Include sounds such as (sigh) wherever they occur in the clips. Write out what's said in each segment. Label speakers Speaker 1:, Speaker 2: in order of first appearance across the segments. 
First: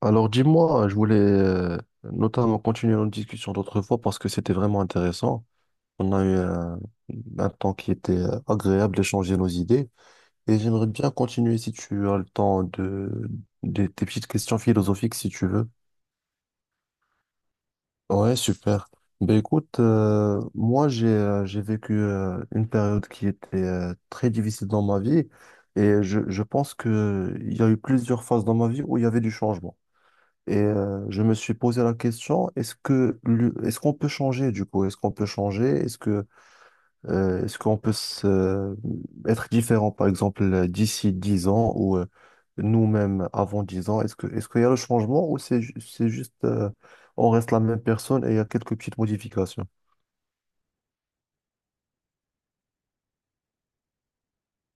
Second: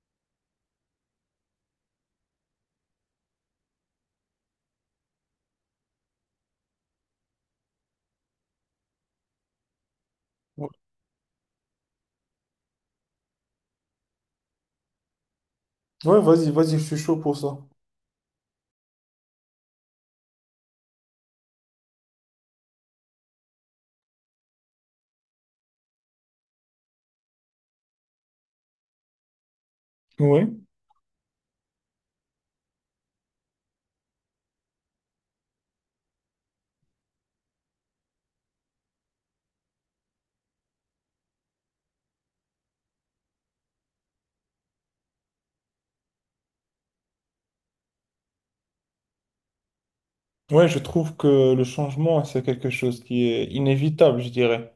Speaker 1: Alors dis-moi, je voulais notamment continuer notre discussion d'autrefois parce que c'était vraiment intéressant. On a eu un temps qui était agréable d'échanger nos idées et
Speaker 2: Ouais,
Speaker 1: j'aimerais bien continuer si tu as le temps de, des tes petites questions philosophiques si tu veux.
Speaker 2: Ouais, vas-y, vas-y, je suis chaud pour ça.
Speaker 1: Ouais, super. Ben écoute, moi j'ai vécu une période qui était très difficile dans ma vie et je pense que il y a eu plusieurs phases dans ma vie où il y avait du changement.
Speaker 2: Oui,
Speaker 1: Je me suis posé la question, est-ce que est-ce qu'on peut changer du coup? Est-ce qu'on peut changer? Est-ce qu'on peut être différent, par exemple, d'ici 10 ans ou nous-mêmes avant 10 ans? Est-ce qu'il y a le changement ou c'est c'est juste on reste la même personne et il y a quelques petites modifications?
Speaker 2: ouais, je trouve que le changement, c'est quelque chose qui est inévitable, je dirais.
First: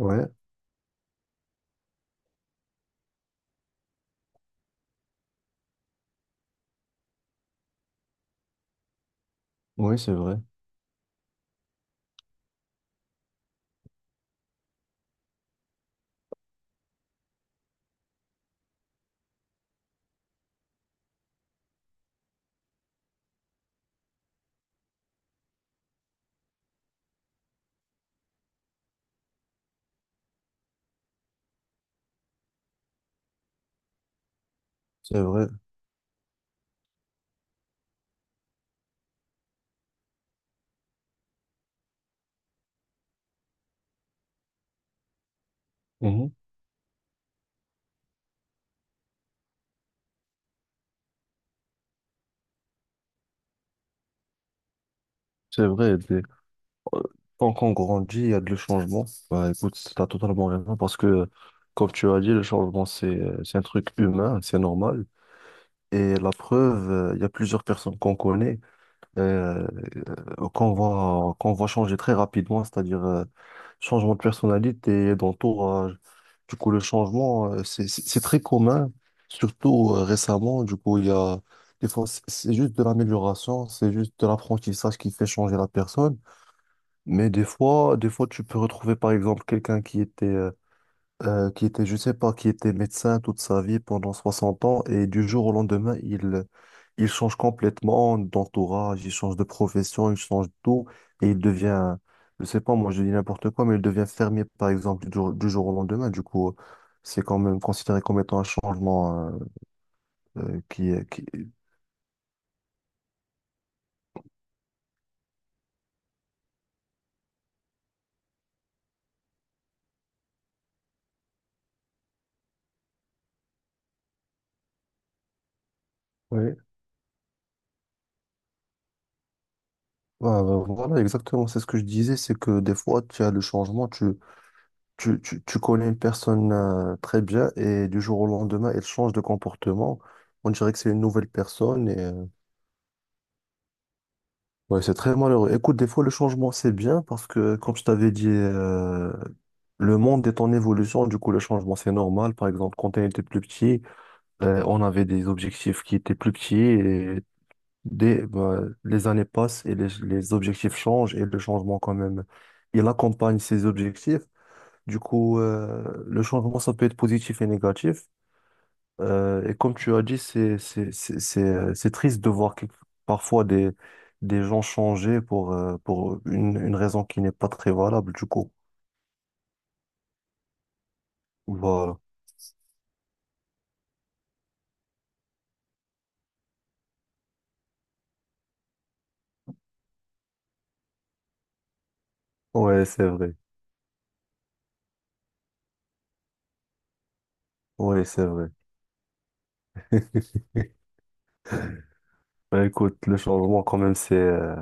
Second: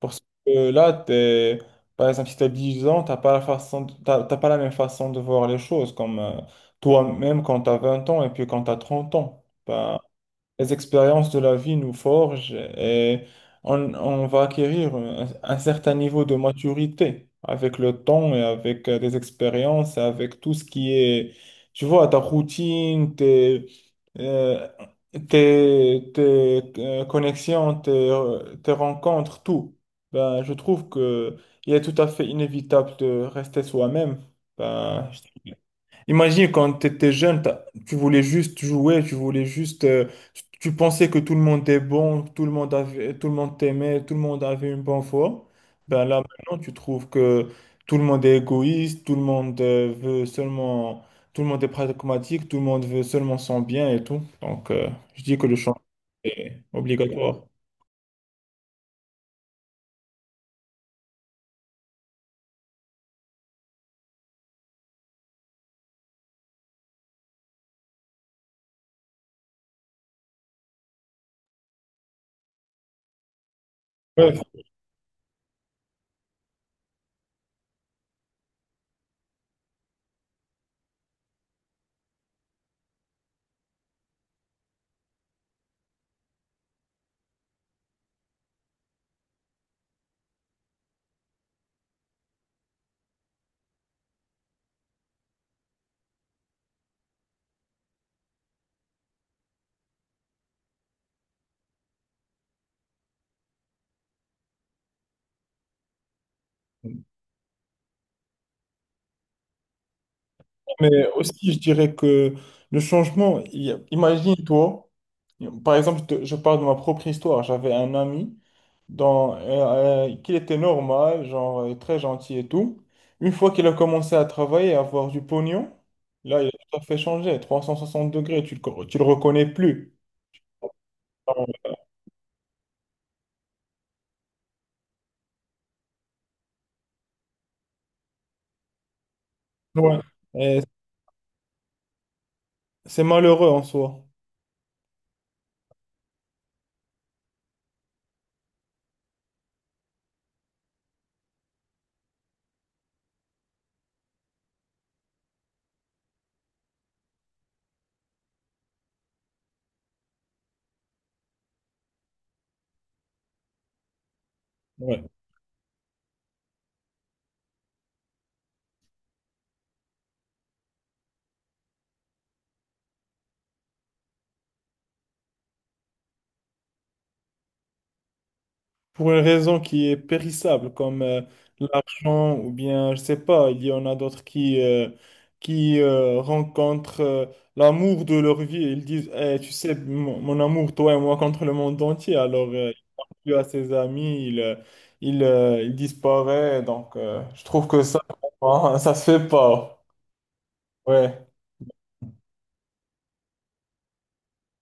Speaker 2: Parce que là, t'es, par exemple, si tu as 10 ans, t'as pas la même façon de voir les choses, comme toi-même quand tu as 20 ans et puis quand tu as 30 ans.
Speaker 1: oui,
Speaker 2: Ben,
Speaker 1: c'est vrai.
Speaker 2: les expériences de la vie nous forgent et on va acquérir un certain niveau de maturité avec le temps et avec des expériences, avec tout ce qui est, tu vois, ta routine, euh, connexions, tes rencontres, tout. Ben, je trouve que il est tout à fait inévitable de rester soi-même. Ben,
Speaker 1: C'est vrai.
Speaker 2: imagine quand tu étais jeune, tu voulais juste jouer, tu pensais que tout le monde était bon, tout le monde avait, tout le monde t'aimait, tout le monde avait une bonne foi. Ben là
Speaker 1: Mhm.
Speaker 2: maintenant, tu trouves que tout le monde est égoïste, tout le monde veut seulement, tout le monde est pragmatique, tout le monde veut seulement son bien et tout. Donc, je dis que le
Speaker 1: C'est
Speaker 2: changement
Speaker 1: vrai. euh,
Speaker 2: est obligatoire.
Speaker 1: Tant qu'on grandit, il y a de le changement. Bah, écoute, tu as totalement raison parce que, comme tu as dit, le changement, c'est un truc humain, c'est normal. Et la preuve, il y a plusieurs personnes qu'on connaît, euh, qu'on va changer très rapidement, c'est-à-dire changement de personnalité, d'entourage. Du coup, le changement, c'est très commun, surtout récemment. Du coup, il y a des fois, c'est juste de l'amélioration, c'est juste de l'apprentissage qui fait changer la personne. Mais des fois, tu peux retrouver par exemple quelqu'un qui était, je sais pas, qui était médecin toute sa vie pendant 60 ans et du jour au lendemain, il change complètement d'entourage, il change de profession, il change de tout et il devient, je sais pas, moi je dis n'importe quoi, mais il devient fermier par exemple du jour au lendemain. Du coup,
Speaker 2: Ouais.
Speaker 1: c'est quand même considéré comme étant un changement qui,
Speaker 2: Mais
Speaker 1: qui...
Speaker 2: aussi, je dirais que le changement, il y a- imagine-toi, par exemple, je parle de ma propre histoire. J'avais un ami qui était normal, genre très gentil et tout. Une fois qu'il a commencé à travailler, et à avoir du pognon, là, il a
Speaker 1: Ouais.
Speaker 2: tout à fait changé. 360 degrés, tu le reconnais plus.
Speaker 1: Ouais, ouais, voilà, exactement, c'est ce que je disais, c'est que des fois, tu as le changement. Tu connais une personne très bien et du jour au lendemain, elle change de
Speaker 2: Ouais.
Speaker 1: comportement. On
Speaker 2: Et
Speaker 1: dirait que c'est une nouvelle personne et
Speaker 2: c'est malheureux en soi.
Speaker 1: ouais, c'est très malheureux. Écoute, des fois, le changement, c'est bien parce que, comme je t'avais dit, le monde est en évolution. Du coup, le changement, c'est normal. Par exemple, quand on était plus petit, on avait des objectifs qui étaient plus petits et des, bah, les années passent et les objectifs changent et le changement, quand même, il accompagne ces objectifs. Du
Speaker 2: Ouais.
Speaker 1: coup, le changement, ça peut être positif et négatif. Et comme tu as dit, c'est triste de voir parfois des gens changer pour une raison qui n'est pas très valable, du coup.
Speaker 2: Pour une raison qui est périssable, comme
Speaker 1: Voilà.
Speaker 2: l'argent, ou bien, je sais pas, il y en a d'autres qui rencontrent l'amour de leur vie ils disent, Eh, tu sais, mon amour, toi et moi, contre le monde entier. Alors, il
Speaker 1: Ouais, c'est
Speaker 2: parle
Speaker 1: vrai.
Speaker 2: plus à ses amis, il disparaît. Donc, je trouve que ça,
Speaker 1: Ouais, c'est vrai.
Speaker 2: vraiment, (laughs) ça se fait pas.
Speaker 1: (laughs)
Speaker 2: Ouais.
Speaker 1: Bah, écoute, le changement, quand même, c'est, euh,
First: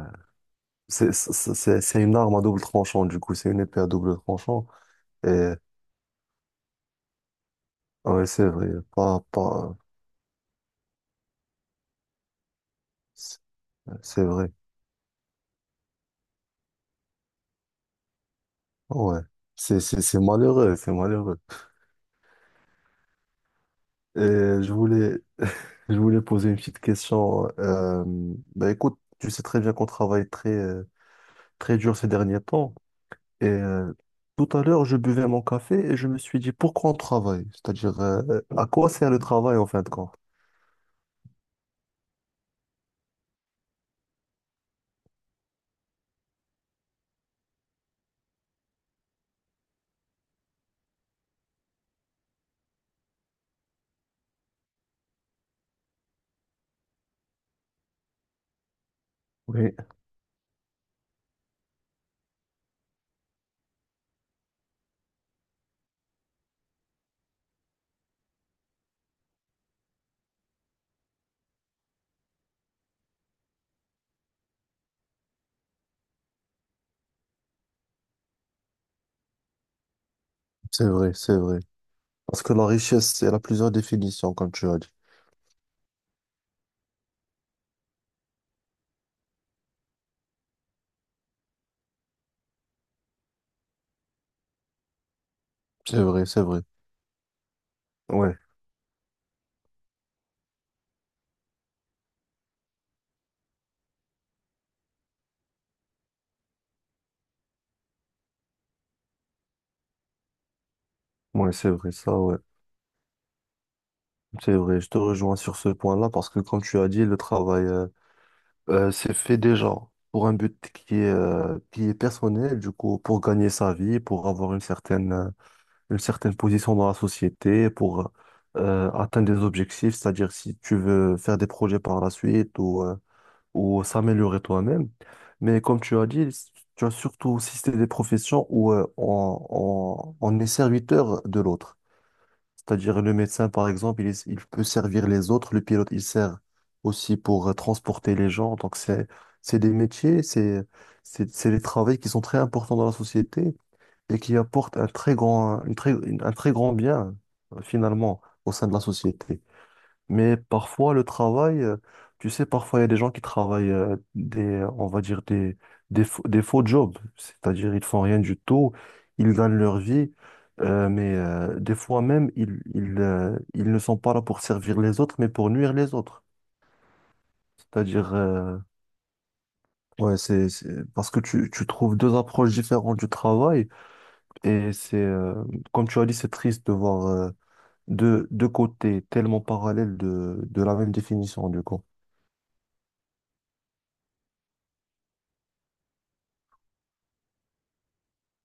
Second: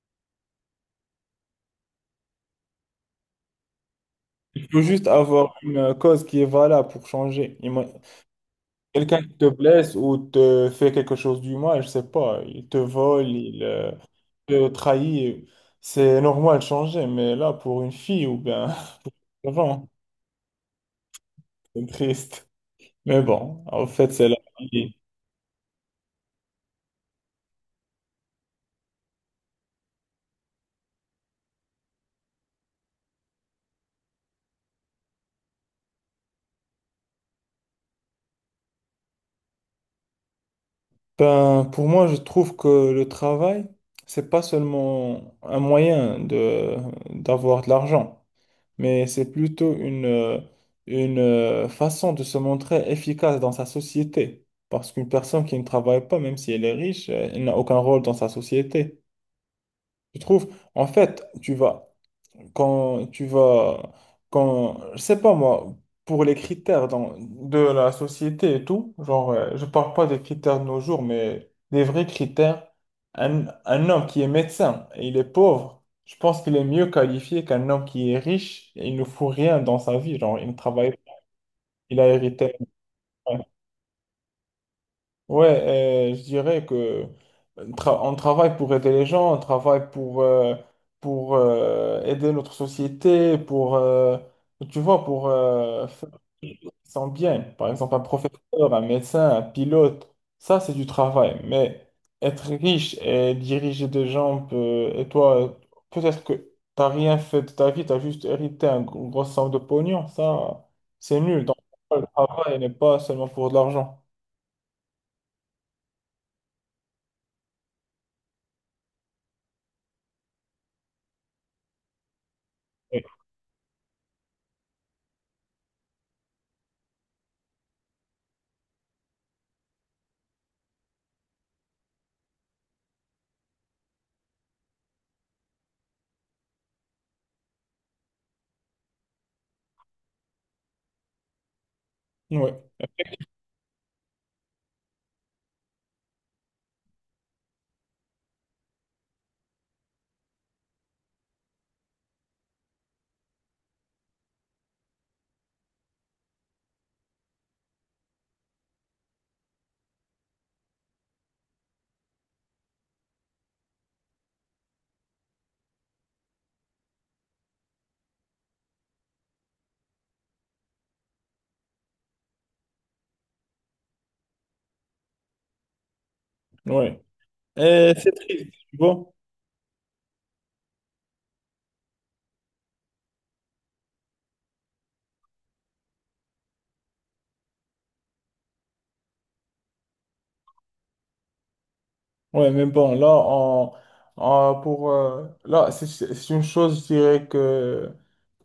Speaker 1: c'est, c'est, c'est c'est une arme à double tranchant, du coup. C'est une épée à double tranchant.
Speaker 2: Il faut juste avoir
Speaker 1: Et,
Speaker 2: une cause qui est valable pour changer.
Speaker 1: ouais, c'est vrai.
Speaker 2: Quelqu'un
Speaker 1: Pas,
Speaker 2: qui te
Speaker 1: pas,
Speaker 2: blesse ou te fait quelque chose du mal, je sais pas, il te vole,
Speaker 1: c'est
Speaker 2: il
Speaker 1: c'est vrai.
Speaker 2: te trahit, c'est normal de changer, mais là, pour une fille, ou bien,
Speaker 1: Ouais.
Speaker 2: (laughs) avant,
Speaker 1: C'est malheureux, c'est malheureux.
Speaker 2: c'est triste. Mais bon, en fait,
Speaker 1: Et
Speaker 2: c'est la
Speaker 1: je
Speaker 2: vie.
Speaker 1: voulais, (laughs) je voulais poser une petite question. Bah écoute, tu sais très bien qu'on travaille très, très dur ces derniers temps. Et tout à l'heure, je buvais mon café et je me suis dit, pourquoi on travaille? C'est-à-dire, à quoi sert le travail en fin de compte?
Speaker 2: Ben, pour moi, je trouve que le travail, c'est pas seulement un moyen de d'avoir de l'argent. Mais c'est plutôt une façon de se montrer efficace dans sa société. Parce qu'une personne qui ne travaille pas, même si elle est riche, elle n'a aucun rôle dans sa société.
Speaker 1: Oui.
Speaker 2: Je trouve, en fait, quand tu vas, quand, je sais pas moi, pour les critères de la société et tout, genre, je parle pas des critères de nos jours, mais des vrais critères, un homme qui est médecin et il est pauvre, je pense qu'il est mieux qualifié qu'un homme qui est riche et il ne fout rien dans sa vie, genre, il ne
Speaker 1: C'est
Speaker 2: travaille, pas,
Speaker 1: vrai, c'est vrai.
Speaker 2: il a
Speaker 1: Parce que
Speaker 2: hérité.
Speaker 1: la richesse, elle a plusieurs définitions, comme tu as dit.
Speaker 2: Ouais, je dirais que on travaille pour aider les gens, on travaille pour aider notre société, tu vois, pour
Speaker 1: C'est
Speaker 2: faire
Speaker 1: vrai, c'est
Speaker 2: des
Speaker 1: vrai.
Speaker 2: choses qui sont bien. Par exemple, un
Speaker 1: Ouais,
Speaker 2: professeur, un médecin, un pilote, ça, c'est du travail. Mais être riche et diriger des gens, et toi, peut-être que tu n'as rien fait de ta vie, tu as juste hérité une grosse somme de pognon, ça, c'est nul.
Speaker 1: ouais,
Speaker 2: Donc,
Speaker 1: c'est vrai,
Speaker 2: le
Speaker 1: ça, ouais.
Speaker 2: travail n'est pas seulement pour de l'argent.
Speaker 1: C'est vrai, je te rejoins sur ce point-là parce que, comme tu as dit, le travail, c'est fait déjà pour un but qui est personnel, du coup, pour gagner sa vie, pour avoir une certaine position dans la société, pour atteindre des objectifs, c'est-à-dire si tu veux faire des projets par la suite ou s'améliorer toi-même. Mais comme tu as dit, tu as surtout si c'est des professions où on est serviteur de l'autre.
Speaker 2: Oui.
Speaker 1: C'est-à-dire le médecin, par exemple, il, il peut servir les autres, le pilote, il sert aussi pour transporter les gens. Donc c'est des métiers, c'est, c'est des travails qui sont très importants dans la société et qui apportent un très grand, un très grand bien, finalement, au sein de la société. Mais parfois, le travail, tu sais, parfois, il y a des gens qui travaillent des, on va dire, des faux jobs. C'est-à-dire, ils font rien du tout, ils gagnent leur vie, mais des fois même, ils ne sont pas là pour servir les autres, mais pour nuire les autres.
Speaker 2: Ouais. Et c'est
Speaker 1: C'est-à-dire,
Speaker 2: triste, tu vois.
Speaker 1: ouais, parce que tu trouves deux approches différentes du travail, et c'est, comme tu as dit, c'est triste de voir deux côtés tellement parallèles de la même définition, du coup.
Speaker 2: Ouais, mais bon, là, là, c'est une chose, je dirais que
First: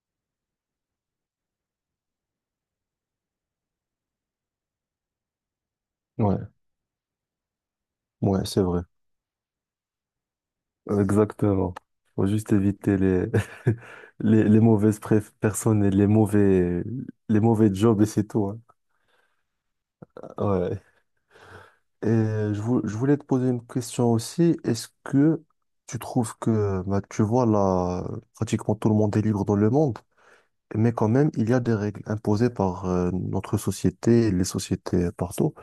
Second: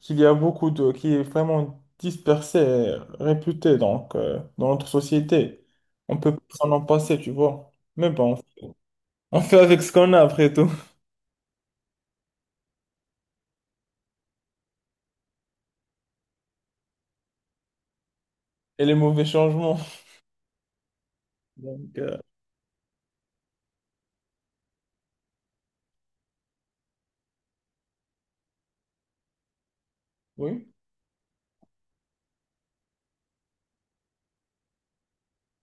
Speaker 2: qu'il y a beaucoup de, qui est vraiment dispersée, et réputée, donc, dans notre société. On peut pas
Speaker 1: Ouais.
Speaker 2: s'en en passer, tu vois. Mais bon,
Speaker 1: Ouais, c'est vrai.
Speaker 2: (laughs) on fait avec ce qu'on a après tout.
Speaker 1: Exactement. Faut juste éviter les, (laughs) les personnes et les mauvais jobs et c'est tout. Hein.
Speaker 2: Et les mauvais changements.
Speaker 1: Ouais.
Speaker 2: Donc,
Speaker 1: Et je, je voulais te poser une question aussi. Est-ce que tu trouves que, bah, tu vois, là, pratiquement tout le monde est libre dans le monde,
Speaker 2: oui.
Speaker 1: mais quand même, il y a des règles imposées par notre société, les sociétés partout.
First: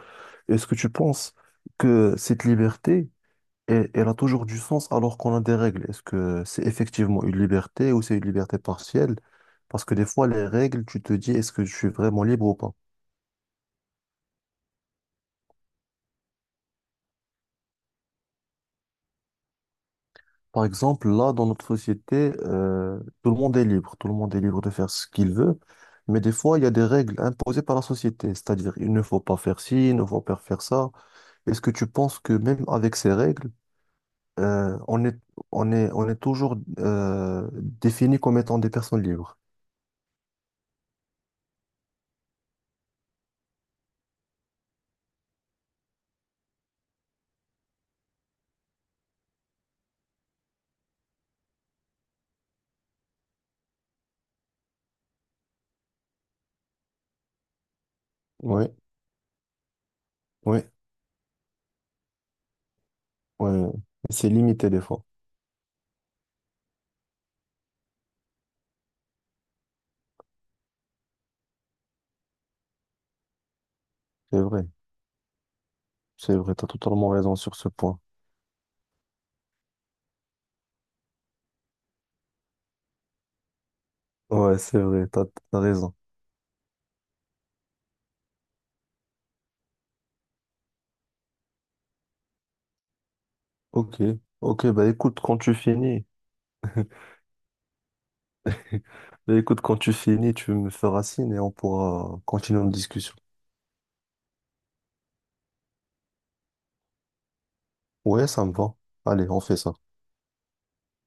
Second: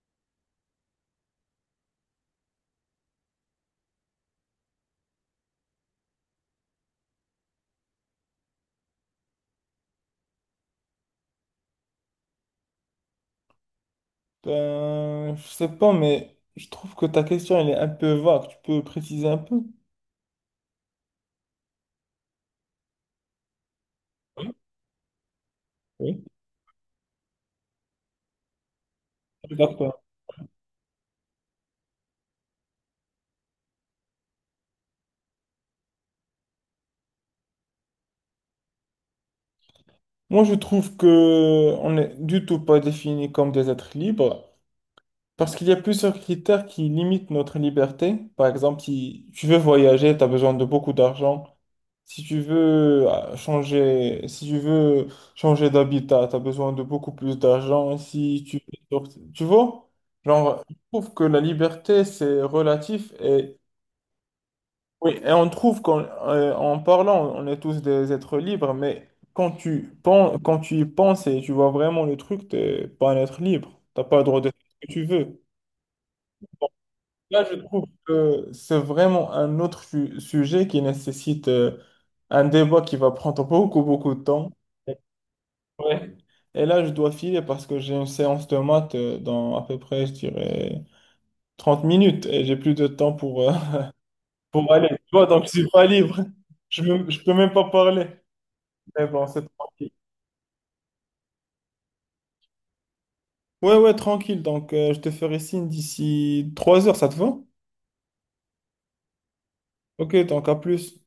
Speaker 1: Est-ce que tu penses que cette liberté, et elle a toujours du sens alors qu'on a des règles. Est-ce que c'est effectivement une liberté ou c'est une liberté partielle? Parce que des fois, les règles, tu te dis, est-ce que je suis vraiment libre ou pas?
Speaker 2: Ben, je sais pas, mais je trouve que ta question, elle est un peu vague. Tu peux préciser un peu?
Speaker 1: Par exemple, là, dans notre société, tout le monde est libre. Tout le monde est libre de faire ce qu'il veut. Mais
Speaker 2: Oui.
Speaker 1: des fois, il y a des règles imposées par la société. C'est-à-dire, il ne faut pas
Speaker 2: Je suis
Speaker 1: faire ci, il
Speaker 2: d'accord.
Speaker 1: ne faut pas faire ça. Est-ce que tu penses que même avec ces règles, euh, on est, on est toujours défini comme étant des personnes libres?
Speaker 2: Moi, je trouve que on n'est du tout pas défini comme des êtres libres parce qu'il y a plusieurs critères qui limitent notre liberté. Par exemple, si tu veux voyager, tu as besoin de beaucoup d'argent. Si tu veux changer, si tu veux changer d'habitat, tu as besoin de beaucoup plus d'argent. Si tu,
Speaker 1: Oui,
Speaker 2: veux, sortir- Tu vois,
Speaker 1: oui.
Speaker 2: genre, je trouve que la liberté, c'est relatif et
Speaker 1: Ouais, c'est limité des fois.
Speaker 2: oui, et on trouve qu'en en parlant, on est tous des êtres libres, mais quand tu penses, quand tu y penses et tu vois vraiment le truc, t'es pas un être libre. T'as pas le
Speaker 1: C'est
Speaker 2: droit de faire
Speaker 1: vrai.
Speaker 2: ce que tu veux.
Speaker 1: C'est vrai, t'as totalement raison
Speaker 2: Là, je
Speaker 1: sur ce
Speaker 2: trouve
Speaker 1: point.
Speaker 2: que c'est vraiment un autre sujet qui nécessite un débat qui va prendre (laughs) beaucoup, beaucoup de temps.
Speaker 1: Ouais, c'est vrai, t'as raison.
Speaker 2: Ouais. Et là, je dois filer parce que j'ai une séance de maths dans à peu près, je dirais, 30 minutes et j'ai plus de temps pour,
Speaker 1: Ok.
Speaker 2: (laughs)
Speaker 1: Ok,
Speaker 2: pour
Speaker 1: bah
Speaker 2: aller. Tu
Speaker 1: écoute,
Speaker 2: vois,
Speaker 1: quand
Speaker 2: donc je
Speaker 1: tu
Speaker 2: suis pas
Speaker 1: finis,
Speaker 2: libre. Je peux même pas parler.
Speaker 1: (laughs)
Speaker 2: Mais bon,
Speaker 1: bah
Speaker 2: c'est
Speaker 1: écoute, quand
Speaker 2: tranquille.
Speaker 1: tu finis, tu me feras signe et on pourra continuer notre discussion.
Speaker 2: Ouais, ouais, tranquille. Donc, je te ferai signe d'ici 3 heures, ça te va?
Speaker 1: Ouais, ça me va. Allez, on fait ça.
Speaker 2: Ok, donc à plus.